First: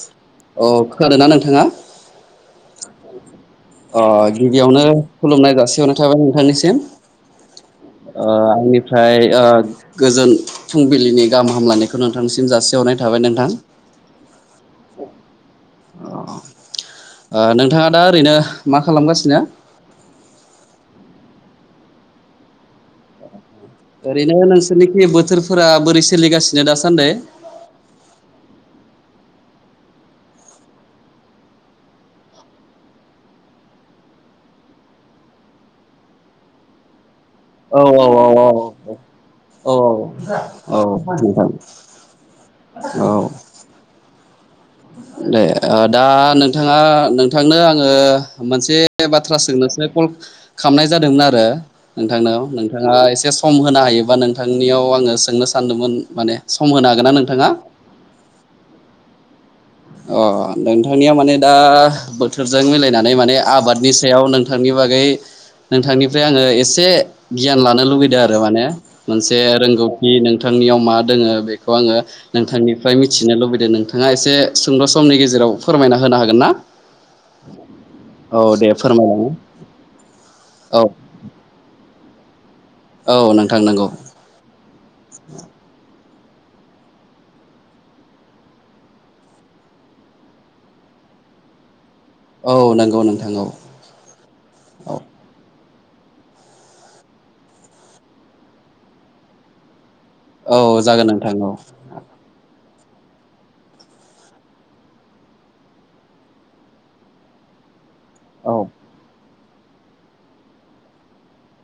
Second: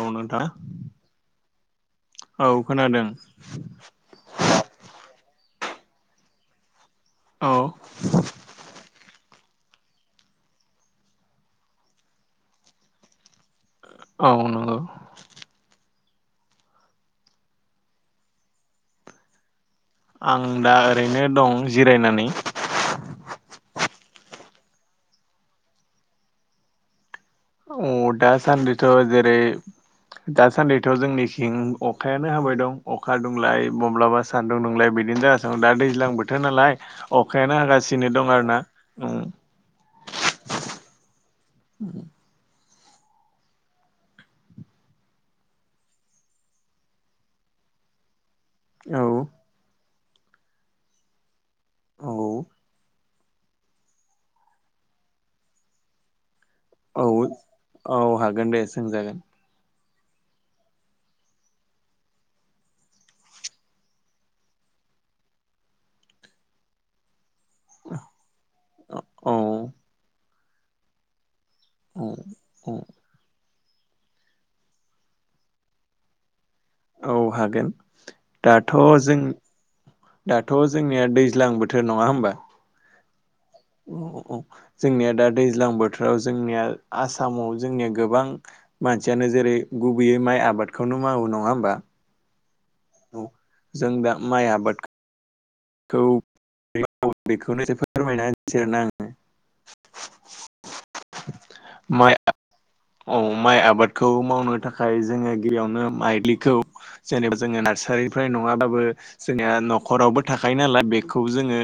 औ नोंथां अ खोनादोंना नोंथाङा? औ खोनादों अ गिबियावनो खुलुमनाय जाासि हरनाय थाबाय नोंथांनिसिम औ ओ आंनिफ्राय ओ गोजोन फुंबिलिनि गाहाम हामलायनायखौ नोंथांसिम जासिहरनाय थाबाय नोंथां औ नंगौ ओ नोंथाङा दा ओरैनो मा खालामगासिनो? आं दा ओरैनो दं जिरायनानै ओरैनो नोंसोरनिखि बोथोरफोरा बोरै सोलिगासिनो दासान्दै अ दासान्दैथ' जेरै दासान्दैथ' जोंनिथिं अखायानो हाबाय दं अखा दुंलाय माब्लाबा सान्दुं दुंलाय बिदिनो जाना दं दा दैज्लां बोथोर नालाय अखायानो हागासिनो दं आरो ना औ-औ-औ-औ-औ-औ-औ-औ-औ नोंथां। औ ओ दा नोंथाङा नोंथांनो आङो मोनसे औ बाथ्रा सोंनोसो कल खालामनाय जादोंमोन आरो औ नोंथांनाव नोंथाङा ए से सम होनो हायोबा नोंथांनियाव आङो सोंनो सानदोंमोन माने सम होनो औ हागोन ना नोंथाङा औ हागोन दे सोंजागोन अ नोंथांनिया माने दा बोथोरजों मिलायनानै माने आबादनि सायाव नोंथांनि बागै नोंथांनिफ्राय आङो एसे गियान लानो लुबैदों आरो माने औ मोनसे रोंगौथि नोंथांनियाव मा दोङो बे खौ आङो औ नोंथांनिफ्राय मिथिनो लुबैदों नोंथाङा एसे सुंद' समनि गेजेराव फोरमायना होनो हागोन ना? औ हागोन औ दे दाथ' जों फोरमायलाङो दाथ' औ जोंनिया दैज्लां बोथोर नङा होमबा औ नों जोंनिया दा दैज्लां बोथोर ओ जोंनिया आसामाव जोंनिया गोबां मानसियानो जेरै गुबैयै माइ आबादखौ मावो नङा होमबा? औ नांगौ नोंथां औ जों दा माइ आबादखौ औ बेखौनो फोरमायनानै होनिसैना आङो [unintelligible] औ जागोन नोंथां औ माइ औ माइ आबादखौ मावनो थाखाय जोङो गिबियावनो माइलिखौ जेनेबा जोङो नारसारि फ्राय औ नङाबो जोंनि न'खरावबो थाखायो नालाय बेखौ जोङो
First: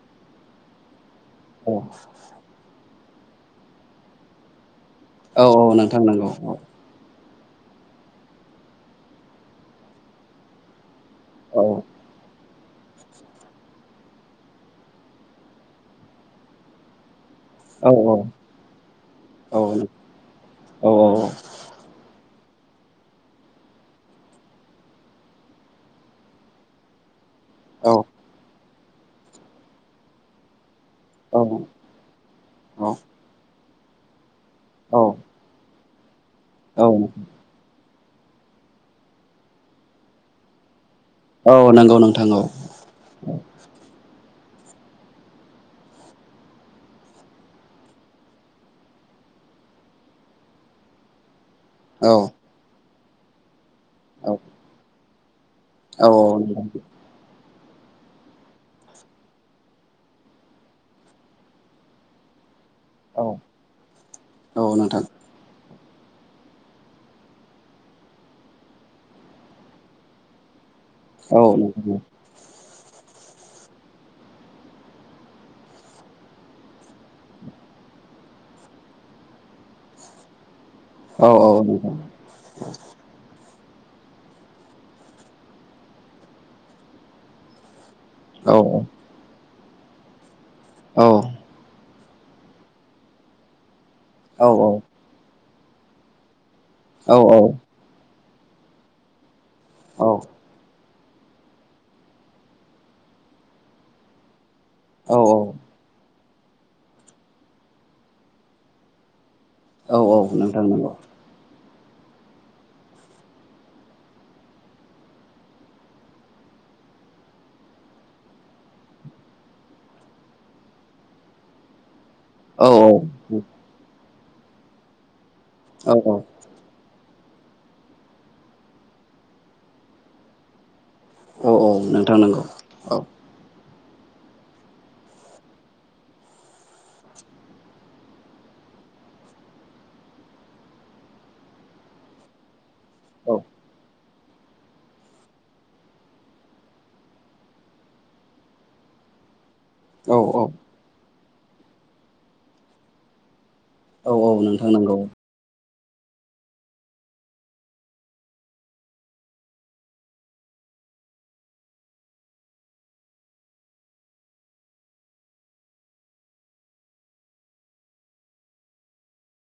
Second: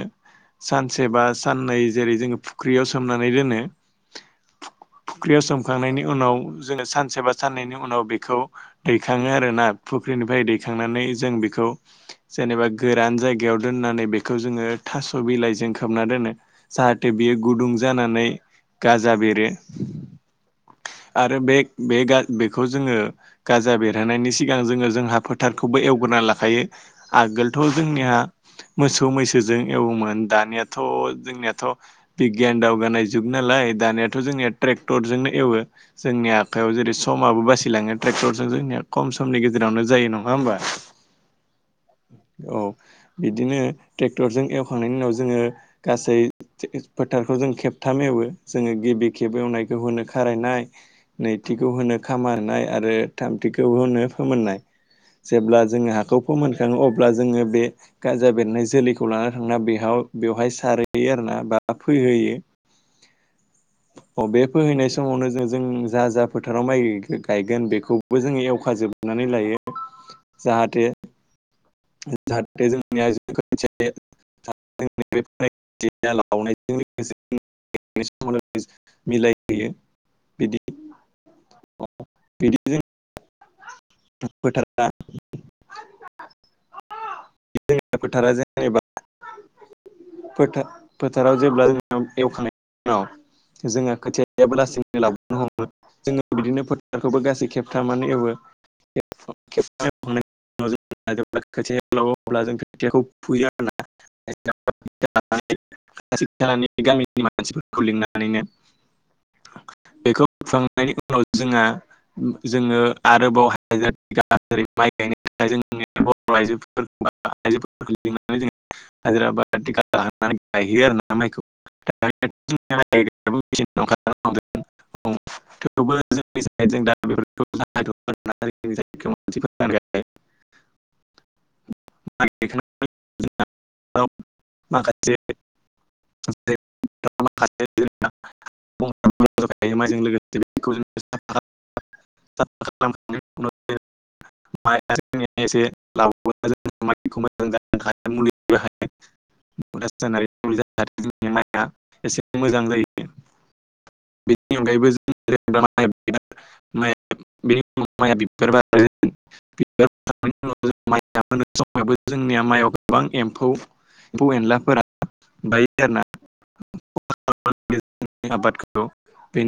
सानसे बा औ साननै जेरै जोङो फुख्रियाव सोमनानै दोनो फुख्रियाव औ औ नोंथां सोमखांनायनि नंगौ उनाव औ जोङो सानसेबा सानैनि उनाव बेखौ दैखाङो आरोना फुख्रिनिफ्राय दैखांनानै जों औ बेखौ जेनेबा गोरान जायगायाव दोननानै बेखौ जोङो थास' बिलाइजों खोबना दोनो जाहाथे बेयो गुदुं औ जानानै गाजा बेरो औ आरो बे बे बेखौ जोङो गाजा बेरहैनायनि सिगां जोङो जोंहा फोथारखौबो एवग्रोना लाखायो आगोलथ' जोंनिहा मोसौ मैसोजों एवोमोन दानिया थ' जोंनियाथ' बिगियान दावगानाय जुग नालाय दानियाथ' जोंनिया ट्रेक्टरजोंनो एवो जोंनि आखायाव औ जेरै समाबो बासिलाङो ट्रेक्टरजों जोंनिया खम समनि गेजेरावनो जायो नङा ओमबा औ नंगौ नोंथां औ बिदिनो टे क्टरजों एवखांनायनि उनाव जोङो गासै फोथारखौ जों खेबथाम एवो जोङो गिबि खेब एवनायखौ होनो खारायनाय नैथिखौ होनो औ खामार होनाय आरो थामथिखौ होनो फोमोननाय जेब्ला जोङो औ हाखौ फोमोनखाङो नोंथां अब्ला जोङो बे गाजा बेरनाय जोलैखौ लाना थांना बेहाव बेवहाय सारहैयो आरो ना बा फोहोयो। औ बे औ फोहैनाय नोंथां समावनो जों जों जा जा फोथाराव माइ गायगोन बेखौबो जोंङो एवखा जोबनानै लायो। जाहाथे औ नोंथां जाहाथे जोंनिया [unintelligible] याजों [unintelligible] [unintelligible] मिलायहोयो बिदि औ औ नंगौ। बिदि जों [unintelligible] फोथारा औ जेनेबा फोथार औ औ फोथाराव जेब्ला जों एवखांनायनायनि उनाव जोङो खोथियाबो लासिनो लावबोननो हमो जोङो बिदिनो फोथारखौबो औ गासै खेबथामानो एवो। खेबथाम एवखांनायनायनि उनाव जोङो जेब्ला खोथिया लावो अब्ला जों खोथियाखौ फुयो आरो ना। औ [unintelligible] गामिनि मानसिफोरखौ लिंनानैनो औ बेखौ नोंथां फुखांनायनि नंगौ उनाव जोंहा जोङो आरोबाव [unintelligible] माइ गायनो थाखाय जों बर' आइजो बा आइजोफोरखौ लानानै जोङो हाजिरा बा थिखा लानानै गायो आरो ना माइखौ औ औ [unintelligible] औ थेवबो जोंनि साइडजों दा [unintelligible] औ औ नोंथां नंगौ औ माखासे [unintelligible] माइजों लोगोसे बेखौ जोङो औ [unintelligible] एसे लावबा माइखौ मोजां जानो थाखाय मुलि बाहायो। औ रासायनारि [unintelligible] माइआ एसे मोजां जायो। औ औ बेनि नोंथां अनगायैबो नंगौ जों [unintelligible] माइया बिबार बारो बिबार बारनायनि उनाव जोङो माइ समावबो जोंनिया माइआव गोबां एम्फौ एम्फौ एनलाफोरा बायो आरोना [unintelligible] आबादखौ बेनि